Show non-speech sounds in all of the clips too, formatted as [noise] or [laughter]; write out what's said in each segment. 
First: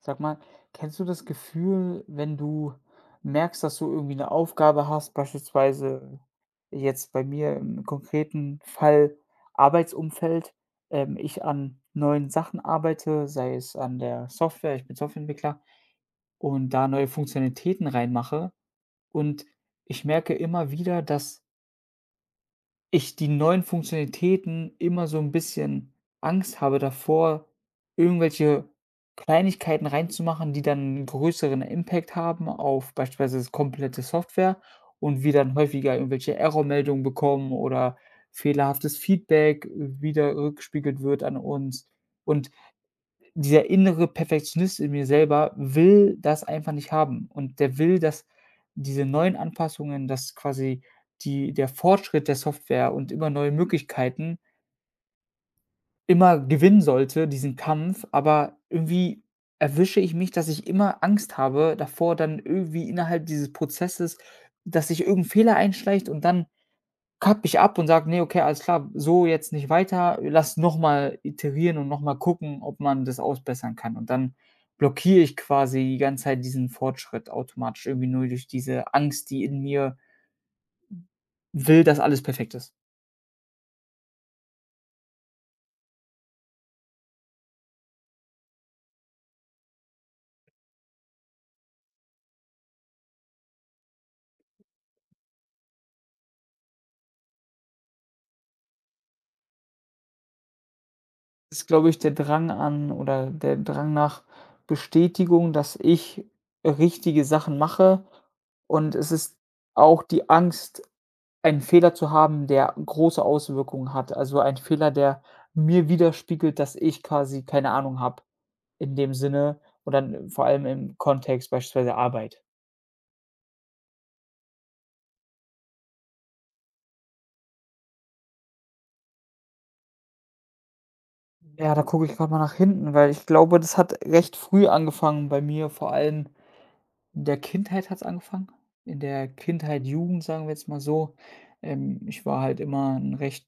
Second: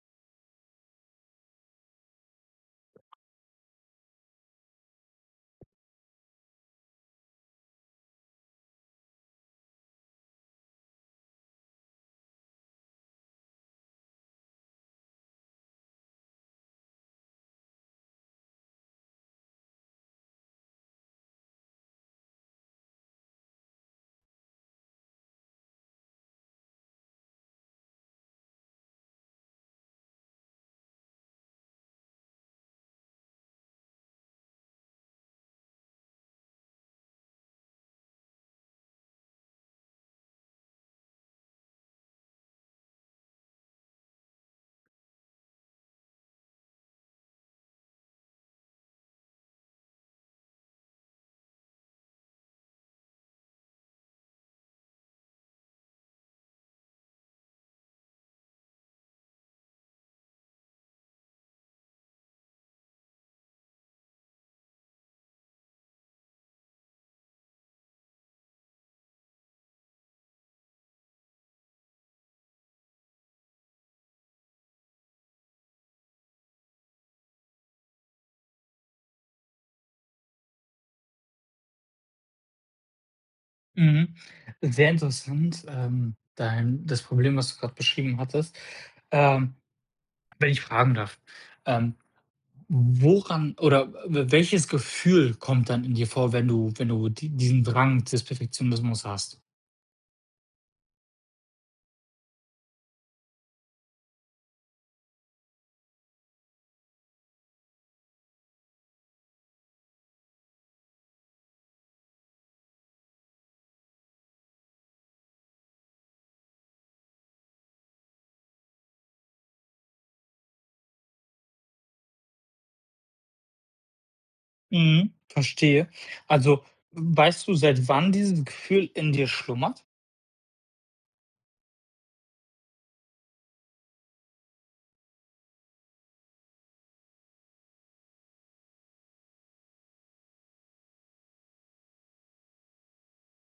Sag mal, kennst du das Gefühl, wenn du merkst, dass du irgendwie eine Aufgabe hast, beispielsweise jetzt bei mir im konkreten Fall Arbeitsumfeld, ich an neuen Sachen arbeite, sei es an der Software, ich bin Softwareentwickler und da neue Funktionalitäten reinmache, und ich merke immer wieder, dass ich die neuen Funktionalitäten immer so ein bisschen Angst habe davor, irgendwelche Kleinigkeiten reinzumachen, die dann 'n größeren Impact haben auf beispielsweise das komplette Software und wir dann häufiger irgendwelche Error-Meldungen bekommen oder fehlerhaftes Feedback wieder rückgespiegelt wird an uns. Und dieser innere Perfektionist in mir selber will das einfach nicht haben, und der will, dass diese neuen Anpassungen, dass quasi die der Fortschritt der Software und immer neue Möglichkeiten immer gewinnen sollte, diesen Kampf, aber irgendwie erwische ich mich, dass ich immer Angst habe davor, dann irgendwie innerhalb dieses Prozesses, dass sich irgend 'n Fehler einschleicht, und dann kapp ich ab und sage: „Ne, okay, alles klar, so jetzt nicht weiter. Lass noch mal iterieren und noch mal gucken, ob man das ausbessern kann.“ Und dann blockiere ich quasi die ganze Zeit diesen Fortschritt automatisch irgendwie nur durch diese Angst, die in mir will, dass alles perfekt ist. Mhm. Sehr interessant, dein das Problem, was du gerade beschrieben hattest. Ähm, Wenn ich fragen darf, ähm, woran oder w welches Gefühl kommt dann in dir vor, wenn du wenn du di diesen Drang des Perfektionismus hast? Ist, glaube ich, der Drang an oder der Drang nach Bestätigung, dass ich richtige Sachen mache, und es ist auch die Angst, einen Fehler zu haben, der große Auswirkungen hat. Also ein Fehler, der mir widerspiegelt, dass ich quasi keine Ahnung habe in dem Sinne, und dann vor allem im Kontext beispielsweise Arbeit. Mhm, verstehe. Also, weißt du, seit wann dieses Gefühl in dir schlummert? Ja, da gucke ich gerade mal nach hinten, weil ich glaube, das hat recht früh angefangen bei mir, vor allem in der Kindheit hat es angefangen. In der Kindheit, Jugend, sagen wir jetzt mal so. Ich war halt immer ein recht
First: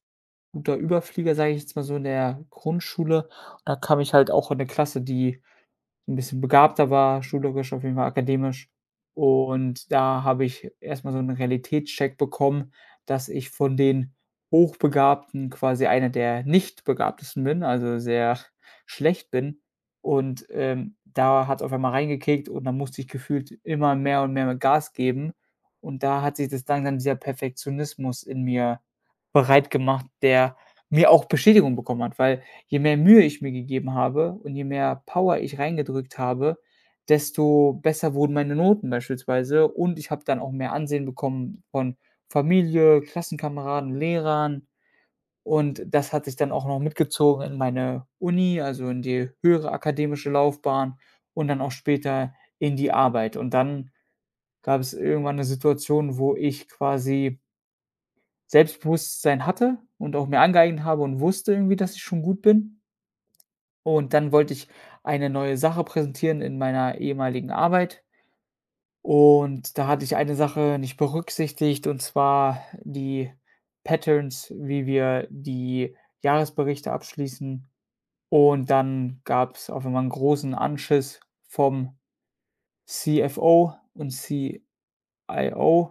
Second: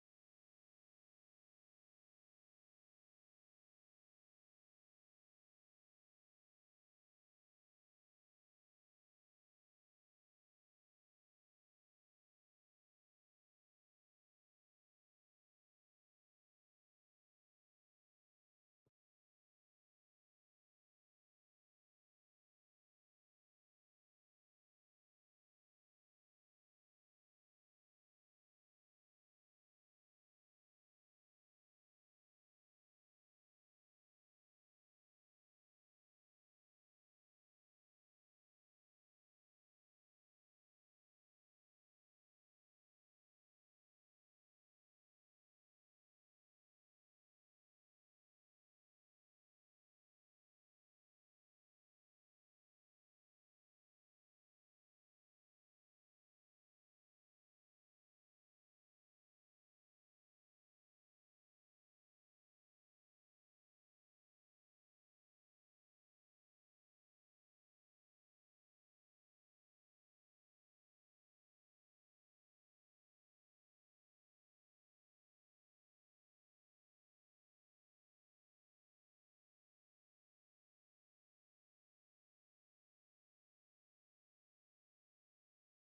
guter Überflieger, sage ich jetzt mal so, in der Grundschule. Und da kam ich halt auch in eine Klasse, die ein bisschen begabter war, schulerisch auf jeden Fall, akademisch. Und da habe ich erstmal so 'n Realitätscheck bekommen, dass ich von den Hochbegabten quasi einer der Nicht-Begabtesten bin, also sehr schlecht bin. Und da hat's auf einmal reingekickt und dann musste ich gefühlt immer mehr und mehr Gas geben. Und da hat sich das langsam dieser Perfektionismus in mir bereit gemacht, der mir auch Bestätigung bekommen hat, weil je mehr Mühe ich mir gegeben habe und je mehr Power ich reingedrückt habe, desto besser wurden meine Noten beispielsweise, und ich habe dann auch mehr Ansehen bekommen von Familie, Klassenkameraden, Lehrern, und das hat sich dann auch noch mitgezogen in meine Uni, also in die höhere akademische Laufbahn, und dann auch später in die Arbeit. Und dann gab es irgendwann 'ne Situation, wo ich quasi Selbstbewusstsein hatte und auch mir angeeignet habe und wusste irgendwie, dass ich schon gut bin. Und dann wollte ich eine neue Sache präsentieren in meiner ehemaligen Arbeit. Und da hatte ich eine Sache nicht berücksichtigt, und zwar die Patterns, wie wir die Jahresberichte abschließen. Und dann gab es auf einmal einen großen Anschiss vom CFO und CIO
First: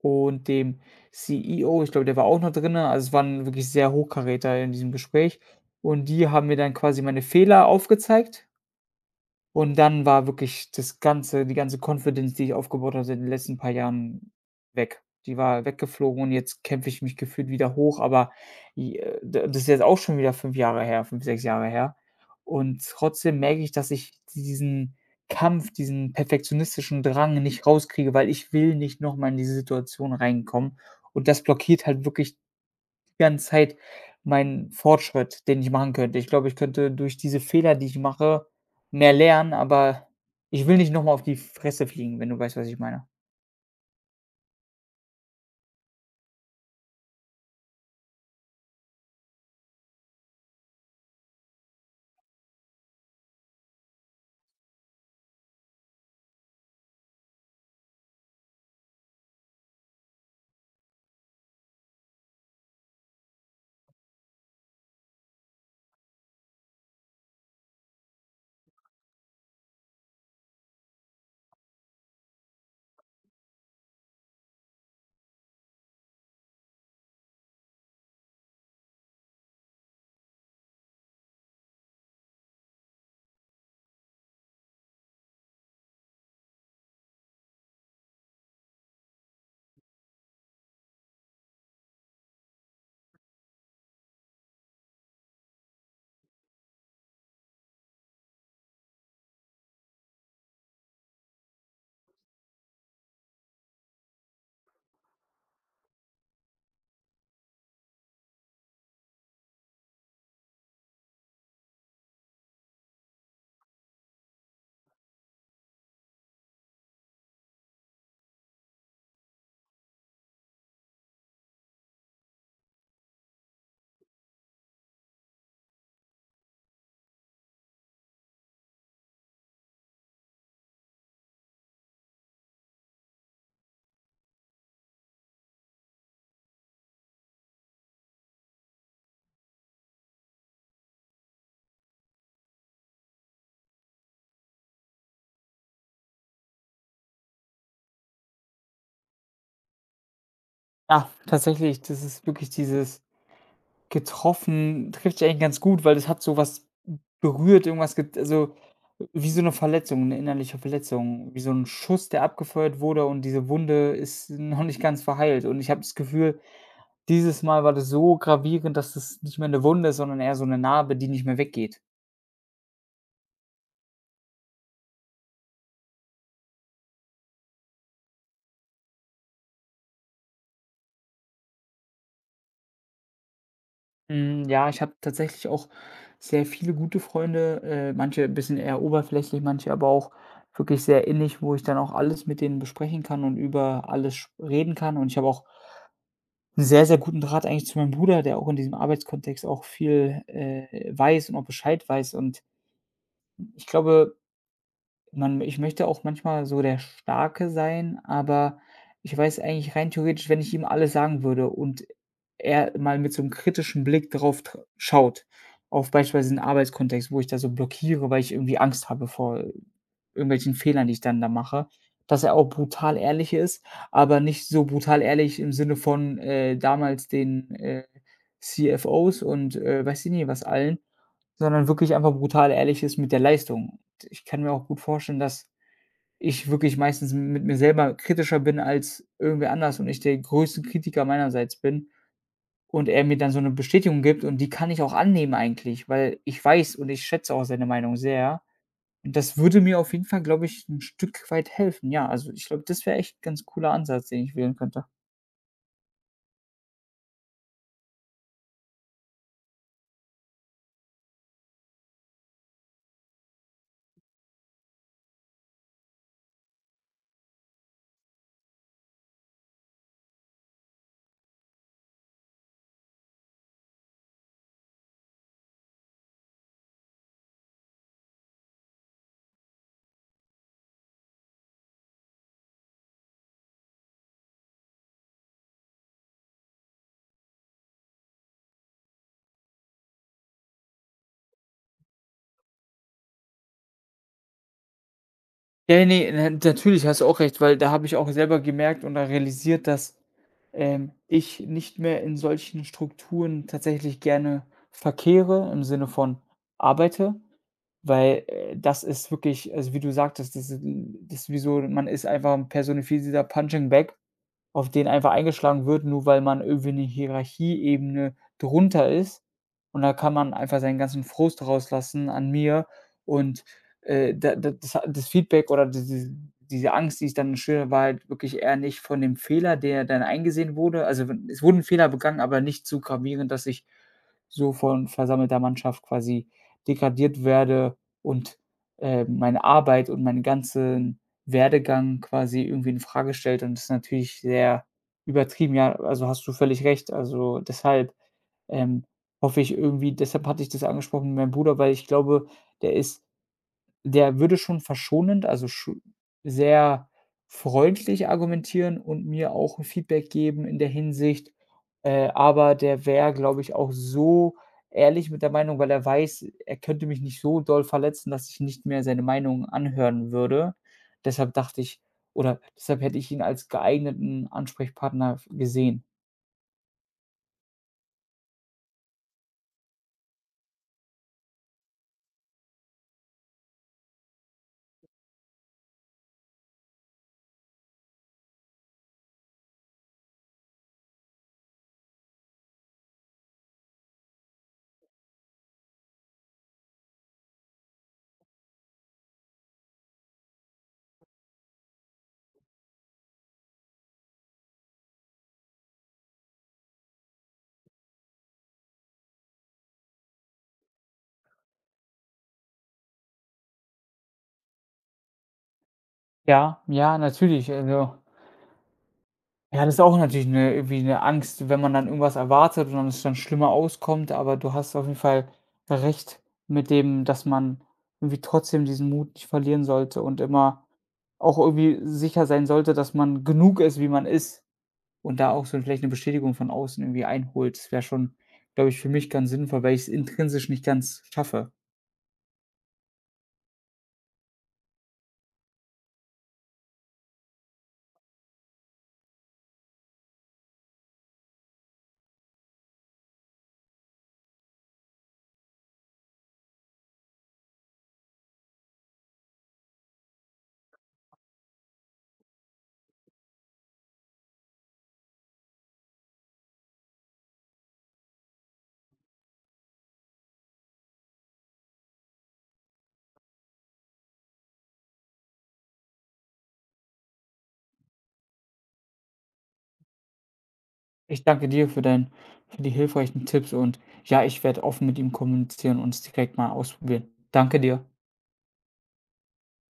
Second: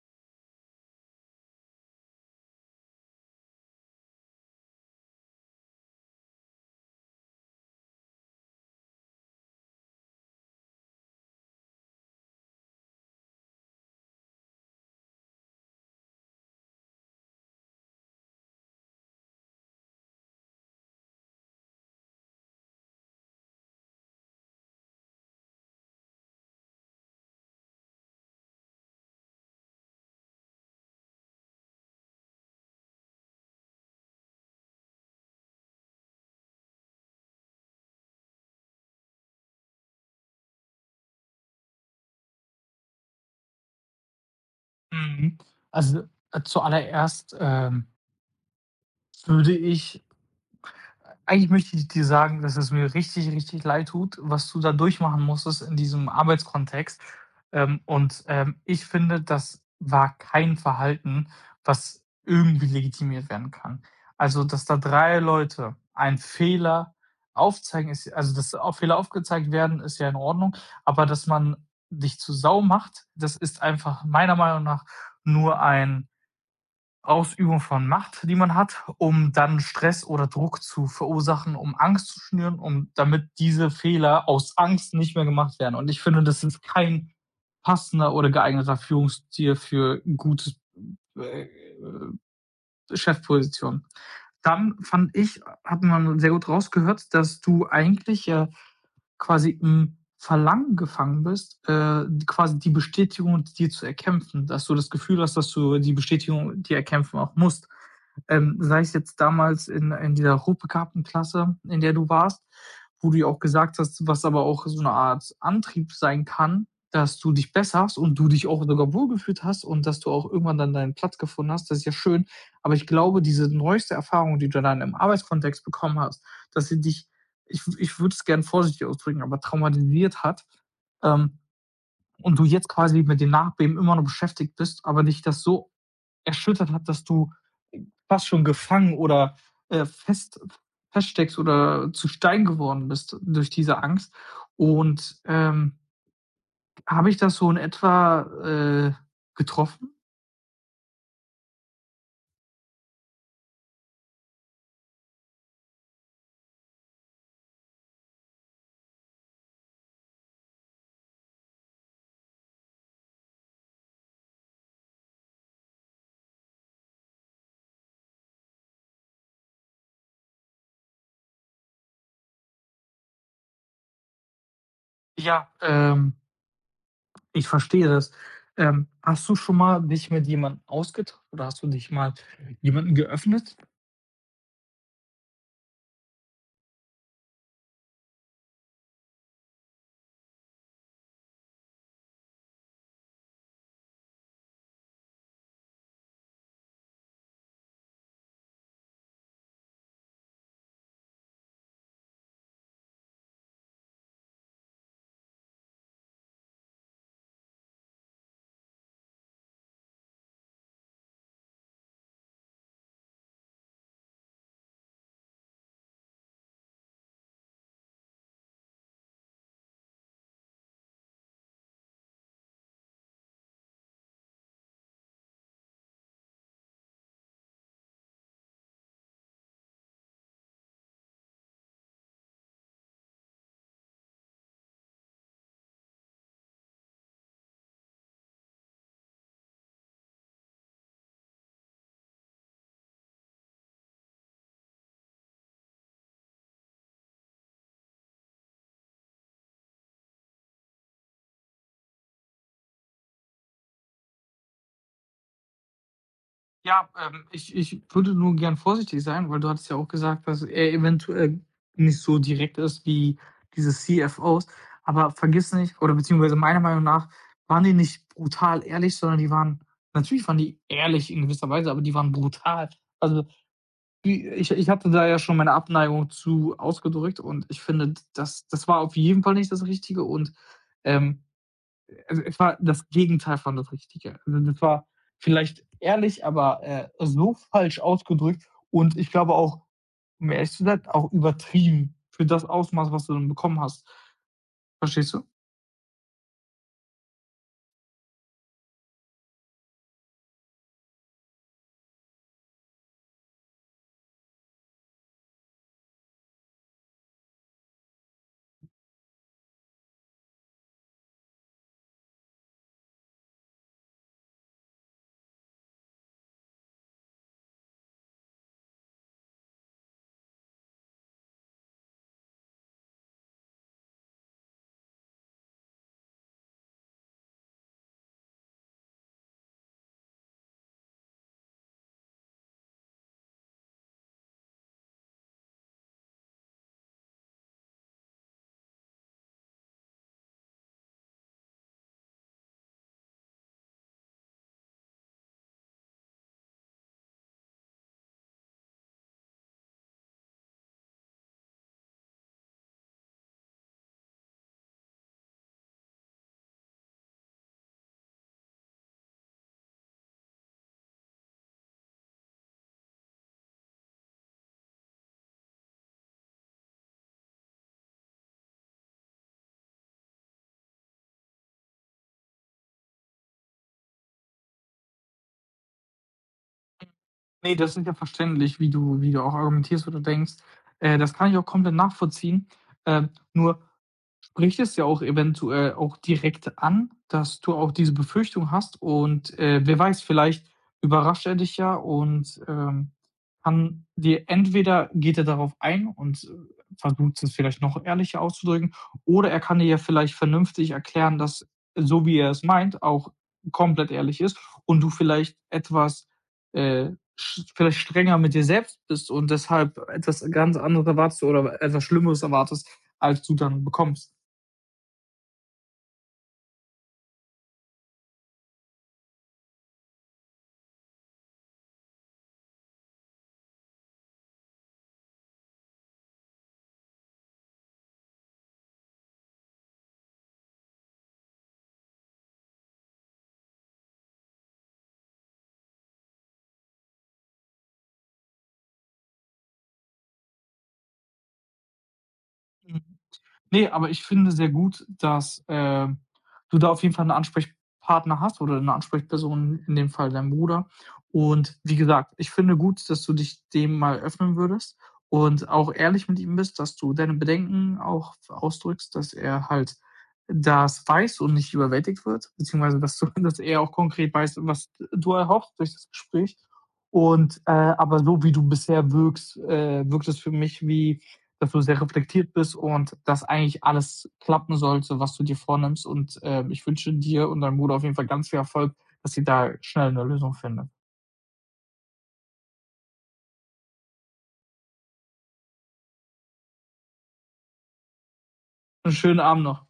und dem CEO. Ich glaube, der war auch noch drinnen. Also, es waren wirklich sehr Hochkaräter in diesem Gespräch. Und die haben mir dann quasi meine Fehler aufgezeigt. Und dann war wirklich das ganze die ganze Confidence, die ich aufgebaut hatte in den letzten paar Jahren, weg. Die war weggeflogen, und jetzt kämpfe ich mich gefühlt wieder hoch, aber j d das ist jetzt auch schon wieder 5 Jahre her, 5, 6 Jahre her. Und trotzdem merke ich, dass ich diesen Kampf, diesen perfektionistischen Drang nicht rauskriege, weil ich will nicht noch mal in diese Situation reinkommen. Und das blockiert halt wirklich ganze Zeit meinen Fortschritt, den ich machen könnte. Ich glaube, ich könnte durch diese Fehler, die ich mache, mehr lernen, aber ich will nicht nochmal auf die Fresse fliegen, wenn du weißt, was ich meine. Mhm. Also, zuallererst, würde ich eigentlich möchte ich dir sagen, dass es mir richtig, richtig leid tut, was du da durchmachen musstest in diesem Arbeitskontext. Und ich finde, das war kein Verhalten, was irgendwie legitimiert werden kann. Also, dass da drei Leute einen Fehler aufzeigen, ist, also dass auch Fehler aufgezeigt werden, ist ja in Ordnung, aber dass man dich zu Sau macht, das ist einfach meiner Meinung nach nur ein Ausübung von Macht, die man hat, um dann Stress oder Druck zu verursachen, um Angst zu schnüren, um damit diese Fehler aus Angst nicht mehr gemacht werden. Und ich finde, das ist kein passender oder geeigneter Führungsstil für 'n gutes, äh, Chefposition. Dann fand ich, hat man sehr gut rausgehört, dass du eigentlich, quasi im Verlangen gefangen bist, quasi die Bestätigung dir zu erkämpfen, dass du das Gefühl hast, dass du die Bestätigung dir erkämpfen auch musst. Sei es jetzt damals in dieser Rotbegabtenklasse, in der du warst, wo du ja auch gesagt hast, was aber auch so eine Art Antrieb sein kann, dass du dich besserst und du dich auch sogar wohlgefühlt hast und dass du auch irgendwann dann deinen Platz gefunden hast. Das ist ja schön. Aber ich glaube, diese neueste Erfahrung, die du dann im Arbeitskontext bekommen hast, dass sie dich ich würde es gerne vorsichtig ausdrücken, aber traumatisiert hat, ähm, und du jetzt quasi mit dem Nachbeben immer noch beschäftigt bist, aber dich das so erschüttert hat, dass du fast schon gefangen oder fest, feststeckst oder zu Stein geworden bist durch diese Angst. Und habe ich das so in etwa getroffen? Ja, tatsächlich, das ist wirklich dieses getroffen trifft sich eigentlich ganz gut, weil das hat so was berührt, irgendwas get also, wie so eine Verletzung, eine innerliche Verletzung, wie so ein Schuss, der abgefeuert wurde, und diese Wunde ist noch nicht ganz verheilt, und ich habe das Gefühl, dieses Mal war das so gravierend, dass das nicht mehr 'ne Wunde ist, sondern eher so 'ne Narbe, die nicht mehr weggeht. Ja, ich verstehe das. Hast du schon mal dich mit jemandem ausgetauscht oder hast du dich mal jemandem geöffnet? Hm, ja, ich habe tatsächlich auch sehr viele gute Freunde, manche bisschen eher oberflächlich, manche aber auch wirklich sehr innig, wo ich dann auch alles mit denen besprechen kann und über alles sch reden kann. Und ich habe auch 'n sehr, sehr guten Draht eigentlich zu meinem Bruder, der auch in diesem Arbeitskontext auch viel, weiß und auch Bescheid weiß. Und ich glaube, Man ich möchte auch manchmal so der Starke sein, aber ich weiß eigentlich rein theoretisch, wenn ich ihm alles sagen würde und er mal mit so einem kritischen Blick drauf tr schaut, auf beispielsweise 'n Arbeitskontext, wo ich da so blockiere, weil ich irgendwie Angst habe vor irgendwelchen Fehlern, die ich dann da mache, dass er auch brutal ehrlich ist, aber nicht so brutal ehrlich im Sinne von, damals den, CFOs und, weiß ich nicht was allen, sondern wirklich einfach brutal ehrlich ist mit der Leistung. Ich kann mir auch gut vorstellen, dass ich wirklich meistens mit mir selber kritischer bin als irgendwer anders und ich der größte Kritiker meinerseits bin, und er mir dann so 'ne Bestätigung gibt, und die kann ich auch annehmen eigentlich, weil ich weiß und ich schätze auch seine Meinung sehr. Und das würde mir auf jeden Fall, glaube ich, 'n Stück weit helfen. Ja, also ich glaube, das wäre echt 'n ganz cooler Ansatz, den ich wählen könnte. Ja, ich würde nur gern vorsichtig sein, weil du hattest ja auch gesagt, dass er eventuell nicht so direkt ist wie diese CFOs. Aber vergiss nicht oder beziehungsweise meiner Meinung nach waren die nicht brutal ehrlich, sondern die waren natürlich waren die ehrlich in gewisser Weise, aber die waren brutal. Also, wie ich hatte da ja schon meine Abneigung zu ausgedrückt und ich finde, das war auf jeden Fall nicht das Richtige und, ähm, also es war das Gegenteil von das Richtige. Also das war vielleicht ehrlich, aber so falsch ausgedrückt und ich glaube auch, um ehrlich zu sein, auch übertrieben für das Ausmaß, was du dann bekommen hast. Verstehst du? Ja, ne, natürlich, hast du auch recht, weil da habe ich auch selber gemerkt und da realisiert, dass, ich nicht mehr in solchen Strukturen tatsächlich gerne verkehre, im Sinne von arbeite, weil, das ist wirklich, also, wie du sagtest, das ist wie so, man ist einfach 'n personifizierter Punching Bag, auf den einfach eingeschlagen wird, nur weil man irgendwie 'ne Hierarchieebene drunter ist. Und da kann man einfach seinen ganzen Frust rauslassen an mir, und, da da das ha das Feedback oder diese Angst, die ich dann schüre, war halt wirklich eher nicht von dem Fehler, der dann eingesehen wurde. Also, wenn es wurde 'n Fehler begangen, aber nicht so gravierend, dass ich so von versammelter Mannschaft quasi degradiert werde, und, meine Arbeit und meine ganzen Werdegang quasi irgendwie in Frage stellt, und das ist natürlich sehr übertrieben. Ja, also hast du völlig recht. Also deshalb, ähm, hoffe ich irgendwie, deshalb hatte ich das angesprochen mit meinem Bruder, weil ich glaube, der ist der würde schon verschonend, also scho sehr freundlich argumentieren und mir auch 'n Feedback geben in der Hinsicht, aber der wäre, glaube ich, auch so ehrlich mit der Meinung, weil er weiß, er könnte mich nicht so doll verletzen, dass ich nicht mehr seine Meinung anhören würde. Deshalb dachte ich oder deshalb hätte ich ihn als geeigneten Ansprechpartner gesehen. Nee, das ist ja verständlich, wie du auch argumentierst oder denkst. Das kann ich auch komplett nachvollziehen. Äh, Nur spricht es ja auch eventuell auch direkt an, dass du auch diese Befürchtung hast und, wer weiß, vielleicht überrascht er dich ja und, kann dir entweder geht er darauf ein und, versucht es vielleicht noch ehrlicher auszudrücken, oder er kann dir ja vielleicht vernünftig erklären, dass so, wie er es meint, auch komplett ehrlich ist und du vielleicht etwas, äh, sch vielleicht strenger mit dir selbst bist und deshalb etwas ganz anderes erwartest oder etwas Schlimmeres erwartest, als du dann bekommst. Ja, ja, natürlich, das ist auch natürlich eine irgendwie eine Angst, wenn man dann irgendwas erwartet und dann es dann schlimmer auskommt, aber du hast auf jeden Fall recht mit dem, dass man irgendwie trotzdem diesen Mut nicht verlieren sollte und immer auch irgendwie sicher sein sollte, dass man genug ist, wie man ist, und da auch so vielleicht eine Bestätigung von außen irgendwie einholt. Das wäre schon, glaube ich, für mich ganz sinnvoll, weil ich es intrinsisch nicht ganz schaffe. Mhm. Ne, aber ich finde sehr gut, dass, du da auf jeden Fall 'n Ansprechpartner hast oder 'ne Ansprechperson, in dem Fall dein Bruder. Und wie gesagt, ich finde gut, dass du dich dem mal öffnen würdest und auch ehrlich mit ihm bist, dass du deine Bedenken auch f ausdrückst, dass er halt das weiß und nicht überwältigt wird, beziehungsweise dass du [laughs] dass er auch konkret weiß, was d du erhoffst durch das Gespräch. Und, aber so wie du bisher wirkst, wirkt es für mich wie dass du sehr reflektiert bist und dass eigentlich alles klappen sollte, was du dir vornimmst. Und ich wünsche dir und deinem Bruder auf jeden Fall ganz viel Erfolg, dass ihr da schnell eine Lösung findet. Ich danke dir für die hilfreichen Tipps, und ja, ich werde offen mit ihm kommunizieren und es direkt mal ausprobieren. Danke dir. Einen schönen Abend noch.